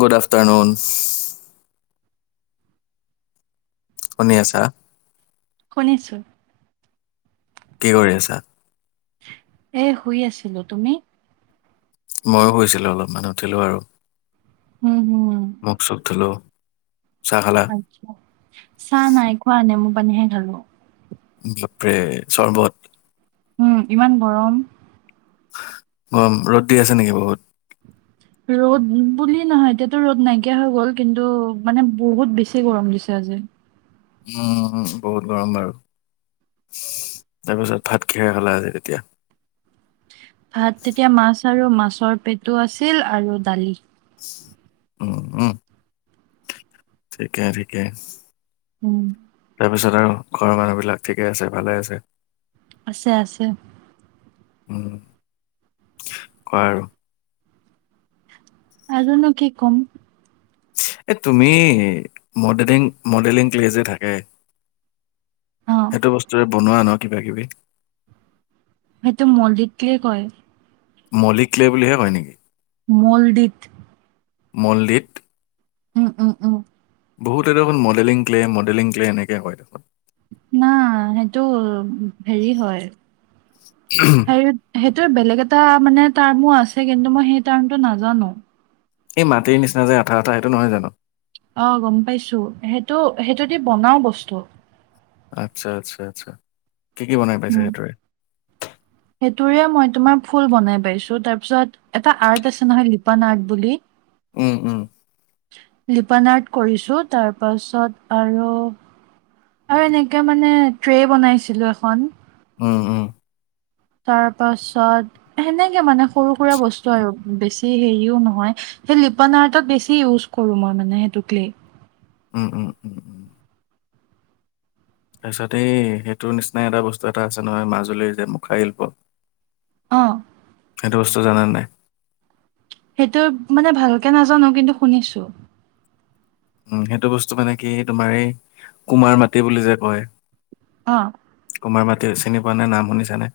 Good afternoon. শুনি আছা। শুনিছোঁ। কি কৰি আছা? এই শুই আছিলো, তুমি? ময়ো শুইছিলোঁ, অলপমান উঠিলো আৰু। উম উম। মুখ, চুখ ধলো। চাহ নাই খোৱা, নেমু পানীহে খালো। বাপৰে চৰ্বত। উম, ইমান গৰম। গৰম, ৰ'দ দি আছে নেকি বহুত? ৰ'দ বুলি নহয় এতিয়াতো ৰ'দ নাইকিয়া হৈ গ'ল, কিন্তু মানে বহুত বেছি গৰম দিছে। আজি। উম, বহুত গৰম বাৰু। তাৰপিছত ভাত কিহেৰে খালা, আজি, এতিয়া? ভাত তেতিয়া মাছ আৰু মাছৰ পেটো আছিল, আৰু দালি। উম, উম, ঠিকে, ঠিকে। উম। তাৰপিছত আৰু ঘৰৰ মানুহ বিলাক, ঠিকে আছে, ভালে আছে? আছে, আছে। উম কোৱা আৰু। আৰুনো কি কম। এ তুমি, মডেলিং মডেলিং ক্লেজে থাকে। অ সেইটো বস্তুৰে বনোৱা ন কিবা কিবি। সেইটো মল্ডেদ ক্লে কয়। মল্লিক ক্লে বুলিহে কয় নেকি? মলডিত। মল্লিত উম উম উম। বহুতে দেখোন মডেলিং ক্লে মডেলিং ক্লে এনেকে কয়। না সেইটো হেৰি হয় হেৰি হে তাৰ বেলেগ এটা মানে টাৰ্মো আছে কিন্তু মই সেই টাৰ্মটো নাজানো। এই মাটিৰ নিচিনা যে আঠা আঠা সেইটো নহয় জানো? অ গম পাইছো সেইটো সেইটো দি বনাও বস্তু। আচ্ছা আচ্ছা আচ্ছা, কি কি বনাই পাইছা উম। সেইটোৰে? সেইটোৰে মই তোমাৰ ফুল বনাই পাইছো, তাৰপিছত এটা আৰ্ট আছে নহয় লিপান আৰ্ট বুলি উম উম। লিপানাৰ্ট কৰিছোঁ তাৰ পাছত আৰু আৰু এনেকে মানে ট্ৰে বনাইছিলোঁ এখন। উম, উম। তাৰপাছত সেনেকে মানে সৰু সুৰা বস্তু আৰু বেছি হেৰিও নহয়। সেই লিপনাআৰ্টত বেছি ইউজ কৰোঁ, মই মানে সেইটোক ক্লে। উম, উম, উম। তাৰ পিছত এই সেইটোৰ নিচিনা এটা বস্তু এটা আছে নহয় মাজুলীৰ যে মুখা শিল্প অ' সেইটো বস্তু জানা নে নাই? সেইটো মানে ভালকে নাজানোঁ কিন্তু শুনিছোঁ। উম, সেইটো বস্তু মানে কি তোমাৰ এই কুমাৰ মাটি বুলি যে কয়। অ' কুমাৰ মাটি চিনি পোৱা নে নাম শুনিছানে?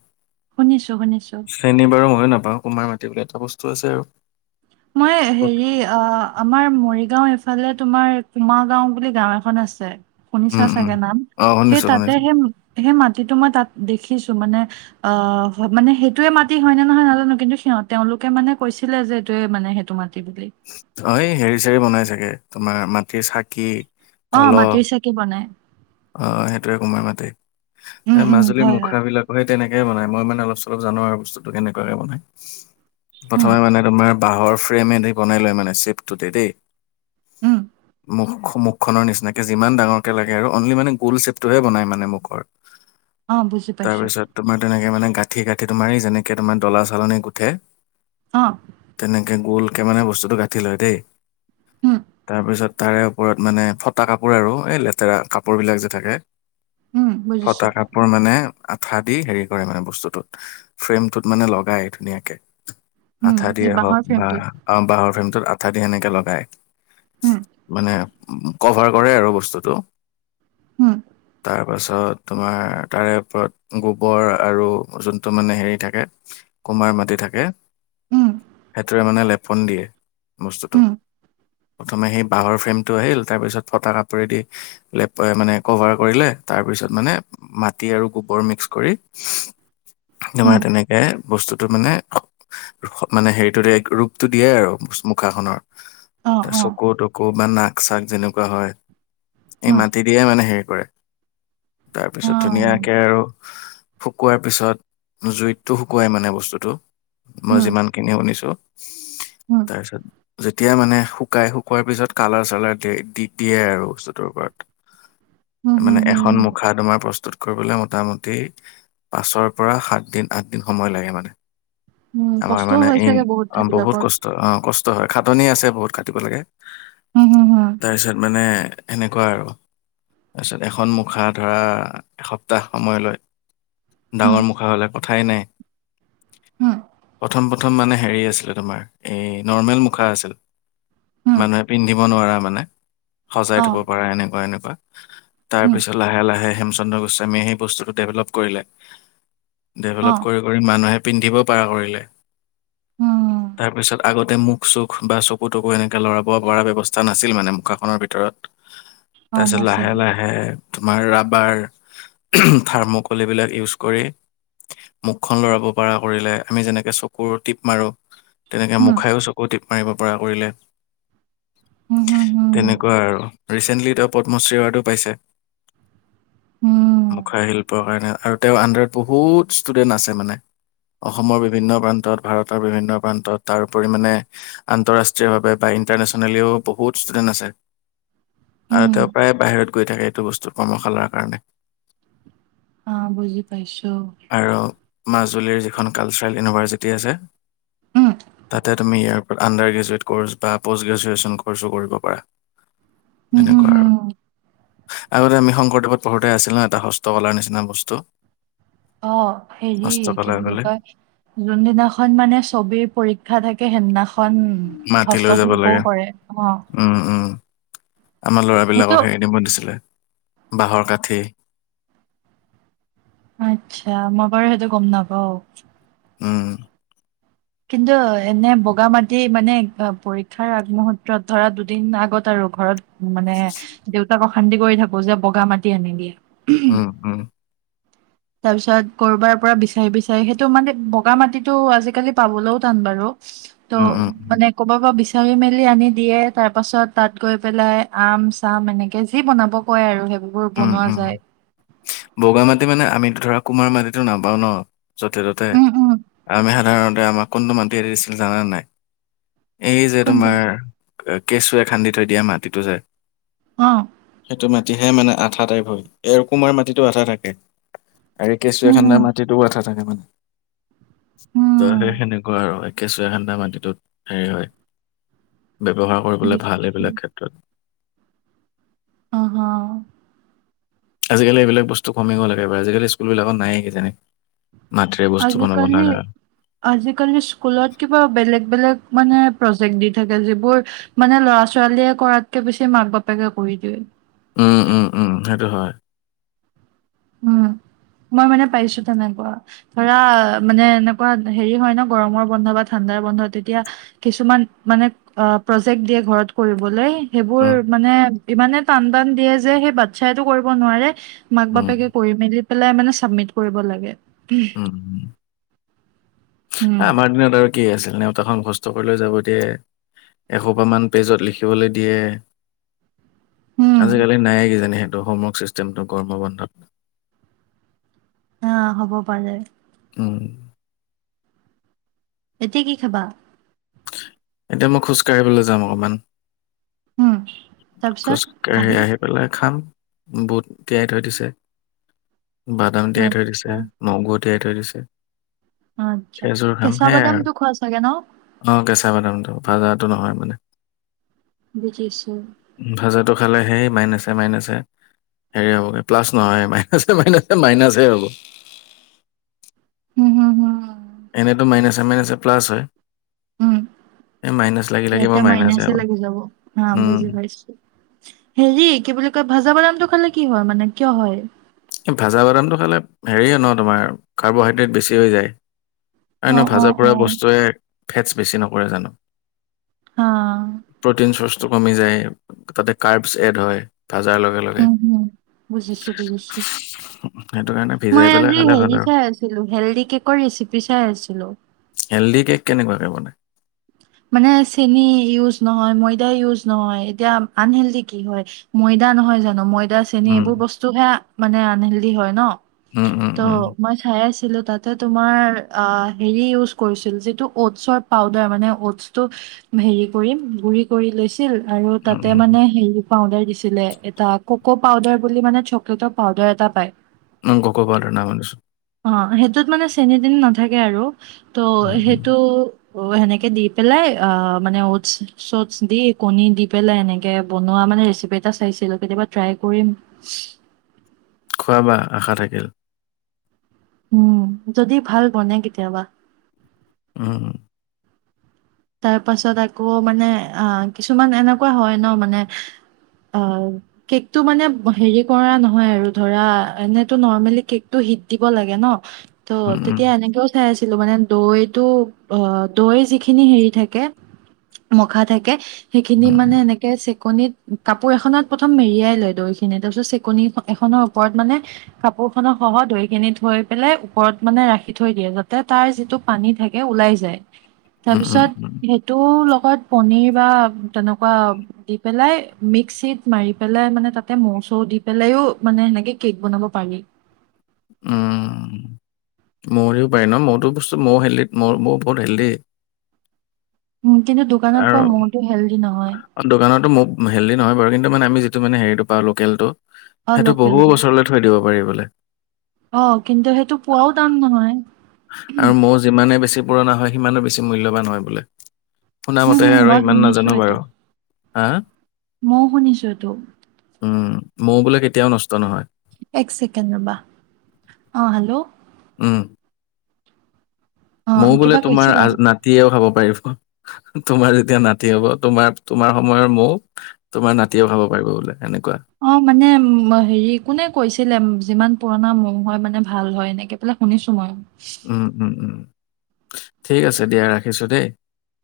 শুনিছো শুনিছো চিনি বাৰু মইয়ো না পাওঁ। কোমাৰ মাটি বোলি এটা বস্তু আছে আৰু মই হেৰি অ' আমাৰ মৰিগাঁও এফালে তোমাৰ কুমাৰ গাঁও বুলি গাঁও এখন আছে। শুনিছা উম উম চাগে নাম। অ সেই শুনিছো তাতে শুনিছো সেই সেই মাটিটো মই তাত দেখিছোঁ মানে অ' মানে সেইটোয়ে মাটি হয়নে নহয় নাজানোঁ, কিন্তু সিহঁতে তেওঁলোকে মানে কৈছিলে যে সেইটোৱে মানে সেইটো মাটি বুলি অ' এই হেৰি চেৰি বনাই চাগে তোমাৰ মাটিৰ চাকি অহ' কলহ মাটিৰ চাকি বনায়। অ' সেইটোয়ে কুমাৰ মাটি উম এই উম মাজুলীৰ হয় হয় মুখৰাবিলাক সেই তেনেকে এ বনাই মই মানে অলপ চলপ জানোঁ আৰু বস্তুটো কেনেকুৱাকে বনাই উম প্ৰথমে মানে তোমাৰ বাঁহৰ ফ্ৰেম এদি বনাই লয় মানে চেপটোতে দেই উম মুখ মুখ মুখনৰ নিচিনাকে যিমান ডাঙৰক লাগে অনলি মানে গোল চেপটোহে বনাই মানে মুখৰ অ বুজি পাইছো তাৰপিছত তোমাৰ তেনেকে মানে গাঁঠি গাঁঠি তোমাৰ যেনেকে তোমাৰ ডলা চালনী গুঠে অ তেনেকে গোল এনেকে মানে বস্তুটো গাঁঠি লয় দেই, উম তাৰপিছত তাৰে ওপৰত মানে ফটা কাপোৰ আৰু এই লেতেৰা কাপোৰবিলাক যে থাকে উম বুজিছো ফটা কাপোৰ মানে আঠা দি হেৰি কৰে মানে বস্তুটোত ফ্ৰেমটোত মানে লগাই ধুনীয়াকে উম আঠা এই দিয়ে হওঁক বাঁহৰ বা ফ্ৰেমটোত বাঁহৰ ফ্ৰেমটোত আঠা দি সেনেকে লগায়। উম মানে কভাৰ কৰে আৰু বস্তুটো উম তাৰ তাৰপাছত তোমাৰ তাৰে ওপৰত গোবৰ আৰু যোনটো মানে হেৰি থাকে কুমাৰ মাটি থাকে, উম সেইটোৱে মানে লেপন দিয়ে বস্তুটোক। উম প্ৰথমে সেই বাঁহৰ ফ্ৰেমটো আহিল, তাৰপিছত ফটা কাপোৰে দি লেপ মানে কভাৰ কৰিলে, তাৰপিছত মানে মাটি আৰু গোবৰ মিক্স কৰি তোমাৰ উম তেনেকে বস্তুটো মানে মানে হেৰিটো ৰোগ দিয়ে আৰু মুখাখনৰ অ অ চকু তকু বা নাক চাক যেনেকুৱা হয়। এই উম মাত মানে হেৰি কৰে, অ, তাৰপিছত ধুনীয়াকে আৰু শুকোৱাৰ পিছত, জুইতটো শুকুৱাই মানে বস্তুটো মই হুম, যিমানখিনি শুনিছোঁ। হুম, তাৰপিছত যেতিয়া মানে শুকাই, শুকোৱাৰ পিছত কালাৰ চালাৰ দে দি দিয়ে আৰু বস্তুটোৰ ওপৰত। হুম, হুম, মানে হুম, এখন মুখা তোমাৰ প্ৰস্তুত কৰিবলৈ মোটা মোটামুটি পাঁচৰ পৰা সাত দিন, আঠ দিন সময় লাগে মানে। হুম, আমাৰ কষ্টও মানে হয় ইন চাগে বহুত সেইবিলাকত। কষ্ট অ' কষ্ট হয়। খাটনি আছে, বহুত খাটিব লাগে। হুম, হুম, হুম, তাৰপিছত মানে এনেকুৱা আৰু পাছত এখন মুখা ধৰা এসপ্তাহ সময় লয়। হুম, ডাঙৰ মুখা হ'লে কথাই নাই। হুম, প্ৰথম প্ৰথম মানে হেৰি আছিলে তোমাৰ, এই নৰ্মেল মুখা আছিল। হুম, মানুহে পিন্ধিব নোৱাৰা মানে। সজাই অ, থব পাৰা এনেকুৱা এনেকুৱা, হুম, তাৰপিছত লাহে লাহে হেমচন্দ্ৰ গোস্বামীয়ে সেই বস্তুটো ডেভেলপ কৰিলে, অ, ডেভেলপ কৰি কৰি মানুহে পিন্ধিব পাৰা কৰিলে। উম। তাৰপিছত আগতে মুখ চুখ বা চকু তকু এনেকে লৰাব পৰা ব্যৱস্থা নাছিল মানে মুখাখনৰ ভিতৰত। গম তাৰপিছত লাহে নাছিলে। লাহে তোমাৰ ৰাবাৰ, থাৰ্মকল এইবিলাক ইউজ কৰি মুখখন লৰাব পৰা কৰিলে আমি যেনেকে চকুৰ টিপ মাৰো তেনেকে হুম, মুখায়ো চকু টিপ মাৰিব পৰা কৰিলে। হুম, হুম, হুম, তেনেকুৱা আৰু ৰিচেণ্টলি তেওঁ পদ্মশ্ৰী এৱাৰ্ডো পাইছে। হুম, মুখা শিল্পৰ কাৰণে, আৰু তেওঁ অন্দাৰত বহুত ষ্টুডেন্ট আছে মানে। অসমৰ বিভিন্ন প্ৰান্তত ভাৰতৰ বিভিন্ন প্ৰান্তত তাৰ ওপৰি মানে আন্তঃৰাষ্ট্ৰীয়ভাৱে ব ইণ্টাৰনেশ্যনেলিও বহুত ষ্টুডেণ্ট আছে আৰু হুম, তেওঁ প্ৰায় বাহিৰত গৈ থাকে এইটো বস্তু কৰ্মশালাৰ কাৰণে আহ বুজি পাইছো আৰু মাজুলীৰ যিখন কালচাৰেল ইউনিভাৰ্চিটি আছে উম, তাতে তুমি ইয়াৰ আণ্ডাৰ গ্ৰেজুৱেট ক'ৰ্চ বা প'ষ্ট গ্ৰেজুৱেশ্যন ক'ৰ্ছো কৰিব পাৰ উম হুম হম আগতে আমি শংকৰদেৱত পঢ়োঁতে আছিলোঁ না এটা হস্ত কালাৰ নিচিনা বস্তু অ হেৰি কি হস্তকলা বুলি বোলে কয় যোনদিনাখন মানে ছবিৰ পৰীক্ষা থাকে সেইদিনাখন এখন মাটি লৈ যাব হস্তশিল্পও লাগে কৰে অ উম, উম, আমাৰ সেইটো লৰাবিলাকৰ সেটো আনিব দিছিলে বাঁহৰ কাঠি আত্ছা মই বাৰু সেইটো গম নাপাওঁ উম কিন্তু এনে বগা মাটি মানে পৰীক্ষাৰ আগমুহূৰ্তত ধৰা দুদিন আগত আৰু ঘৰত মানে দেউতাক অশান্তি কৰি থাকো যে বগা মাটি আনিবি উম উম তাৰপিছত কৰবাৰ পৰা বিচাৰি বিচাৰি সেইটো মানে বগা মাটিটো আজিকালি পাবলৈও টান বাৰু তো উম, উম, মানে কবা [unintelligible] চাৰি মেলি আনি দিয়ে তাৰ পাছত তাত গৈ পেলাই আম চাম এনেকে যি বনাব কয় আৰু সেইব উম উম বগা মাটি মানে আমিতো ধৰক কুমাৰ মাটিতো নাপাওঁ ন য'তে ত'তে উম উম আমি সাধাৰণতে আমাক কোনটো মাতি দি দিছিল জানা নাই এই যে কোনটো তোমাৰ কেঁচুৱে খান্দি থৈ দিয়া মাটিটো যে অ [unintelligible] মাটিহে মানে আঠা টাইপ হয় এৰ কুমাৰ মাটিতো আঠা থাকে আৰু কেঁচুৱাই উম খান্দা উম মাটিতো আঠা থাকে মানে ত উম সেই সেনেকুৱা আৰু একেচুৱাই খান্দা মাটিটোত হেৰি হয় ব্যৱহাৰ কৰিবলৈ ভাল বুজিছো এইবিলাক ক্ষেত্ৰত অ হ আজিকালি এইবিলাক বস্তু কমি গ'ল একেবাৰে আজিকালি স্কুলবিলাকত নায়ে কিজানি মাটিৰে বস্তু বনাব আজিকালি লগা। আজিকালি স্কুলত কিবা বেলেগ বেলেগ মানে প্ৰজেক্ট দি থাকে যিবোৰ মানে লৰা ছোৱালীয়ে কৰাতকে বেছি মাক বাপেকে কৰি দিয়ে উম উম উম সেইটো হয় উম মই মানে পাইছো তেনেকুৱা ধৰা মানে এনেকুৱা হেৰি হয় ন গৰমৰ বন্ধ বা ঠাণ্ডা [unintelligible] বন্ধত তেতিয়া কিছুমান মানে অ প্ৰজেক্ট দিয়ে ঘৰত কৰিবলৈ সেইবোৰ উম, মানে ইমানে টান টান দিয়ে যে সেই বাচ্ছাইো কৰিব নোৱাৰে মাক উম, বাপেকে- মিলি পেলাই মানে চাবমিট কৰিব লাগে [inaudible] উম, উম। উম আমাৰ দিনত আৰু কি আছিল নেওতাখন ঘসস্থ কৰি লৈ যাব দিয়ে- এসোপ মান পেজত লিখিবলৈ দিয়ে উম আজিকালি নাই কিজানিহেতে- দশমক ছিষ্টেমটো কৰ্মবন্ধত [inaudible] হ হ'ব পাৰে উম এতিয়া কি খাবা এতিয়া মই খোজকাঢ়িবলৈ যাম অকণমান উম খোজকাাঢ়ি আহি পেলাই খাম বুট তিয়াই থৈ দিছে বাদাম তিয়াই থৈ আচ্ছা, দিছে নগৈ তিয়াই থৈ দিছে আচ্ছা। সেইযোৰ খাম কেঁচা সেইয়াই আৰু বাদামটো খোৱা চাগে ন? অ কেঁচা বাদামটো ভাজাত- নহয় মানে [unintelligible] ভাজাটো খালে হে ই মাই নাছে- ছে মাইনাছে হেৰি হ'বগৈ প্লাছ নহয় মাইনাছে মাইনাছে মাইনাছে হ'ব [inaudible] [unintelligible] উম হুম হুম এনেতো মাইনাছেছে মাইনাছেে প্লাছ হয় [inaudible] লাগি লাগি ইয়াটা মোৰ মইনাছ মাইনাছে চে হ'ব লাগি যাব হা উম বুজি পাইছো হেৰি কি বুলি কয় ভাজা বাদামটো খালে কি হয় মানে কিয় হয় এই ভাজা বাদামটো খালে হেৰিয়ে ন তোমাৰ কাৰ্বহাইড্ৰেট বেছি হৈ যায় এ নে অ', ভাজা অ', পৰা অ', বস্তুৱে- ফেটচ বেছি নকৰে জানো হা, [unintelligible] প্ৰ- তো কমি যায় তাতে কাৰ্বচ চেড হয় ভাজাৰ লগে লগে উম হুম বুজিছো বুজিছো সেইটো কাৰণে [inaudible] ভিজাই মই পেলাই আজি খালে ভাল হেৰি আৰু চাই আছিলো হেলডি কেকৰ ৰেচিপি চাই আছো [unintelligible] হেল্ডি কেক কেনেকুৱাকে বানাই- মানে চেনি ইউজ নহয় ময়দ ইউজ নহয় এতিয়া আনহেলি কি হয় ময়ইদা- নহয় জানো ম ই- দা চেনি উম এইবোৰ বস্তু হে মানে আনহেল্ডি হয় ন উম উম ত উম মই খাই আছো তাতে তোমাৰ আ হেৰি উজ কৰিছিলো যিটো [unintelligible] টো হেৰি কৰি গুৰি কৰি লৈছিল আৰু উম তাতে উম মানে হে- পাউদাৰ দিছিলে এটা কক' পাউদাৰ বুলি মানে চকলেটৰ পাউদাৰ এটা পায় ন কক প ন মছো [inaudible] অ সেইটোত মানে চেনী - তেনি নাথাকে আৰু ত' উম উম সেইটো- অ সেনেকে দি পেলাই অ মানে ট চট দি কণী দি পেলাই এেনেকে বনোৱা- মানে ৰেচিপি এটা চাইছিলো কেতিয়াবা ট্ৰাই কৰিম। খোৱাবা আশা থাকিল। উম যদি ভাল বনে কেতিয়াবা। উম উম। তাৰ পাছত আকৌ মানে আহ কিছুমান এনেকুৱা হয় ন মানে- অ কেকটো মানে হেৰি কৰা নহয় আৰু ধৰা এনেতো নৰ্মেলি কেকটো- ভিত দিব লাগে ন [inaudible] ত উম, উম, তেতিয়া এনেকেও চাই আছিলো মানে দৈতটো- অ- দৈ যিখিনি হেৰি- থে স মানে- [inaudible] চেকনিত কাপোৰ এখনত প্ৰথম মেৰিয়াই লয় দৈ খিনি তাৰপিছত চেকনি এখনৰ ওপৰত মানে কাপ- ব খত সহ দৈ কিনি থৈ পেলাই ওপৰত মানে ৰাখি থৈ দিয়ে যাতে তাৰ যিটো পানী থাকে ওলাই যায়। যায়। উম উম উম। লগত পন বা তেনেুৱ ম্ ম [inaudible] মানে তাতে মৌ - চৌ দি পেলাইও মানে সেনেকে কেক বনাব পাৰি। উম। মো পায় ন মোৰতো বস্তু ময়ো হেলডিত ময় বহুত হেল্ডি [inaudible] উম কিন্তু দোকানত আৰু পোৱা মৌ টো হেল্ডি নহয়। দোকানতো মৌ হেল্ডি নহয় বাৰু কিন্তু মানে আমি যিটো মানে হেৰিটো পাওঁ লোকেলটো অ' সেইটোহু লোকেলটো বছৰলৈ থৈ দিব কৰিবলৈ। অ কিন্তু সেইটো পোৱাও টান নহয়। আৰু মৌ যিমানে বেছি পুৰণা হয় সিমানো বেছি মূল্যবান হয় বোলে, শুনা হম, হম, মতেহে আৰু মই ইমান শুনিছো নাজানো এইটো বাৰু। হা ময়ও শুনিছো ইটো। উম মৌ বোলে কেতিয়াও নষ্ট নহয়। এক চেকেণ্ড ৰ'বা, অ হেল্ল'। উম অ' ময়ো বোলে কিবা তোমাৰ কৈছিলা? নাতিয়েও খাব পাৰো। তোমাৰ যেতিয়া নাতি হব তোমাৰ তোমাৰ সময়ৰ মৌ তোমাৰ নাতিয়ে ভাব পাৰিব বোলে। এনেকুৱা। অ' মানে হেৰি কোনে কৈছিলে যিমান। পুৰণা মম হয় মানে ভাল হয় এনেকে পেলাই শুনিছো মই। উম-উম-উম ঠিক আছে দিয়া ৰাখিছো দেই।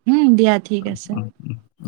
উম, দিয়া ঠিক আছে। উম, উম, উম।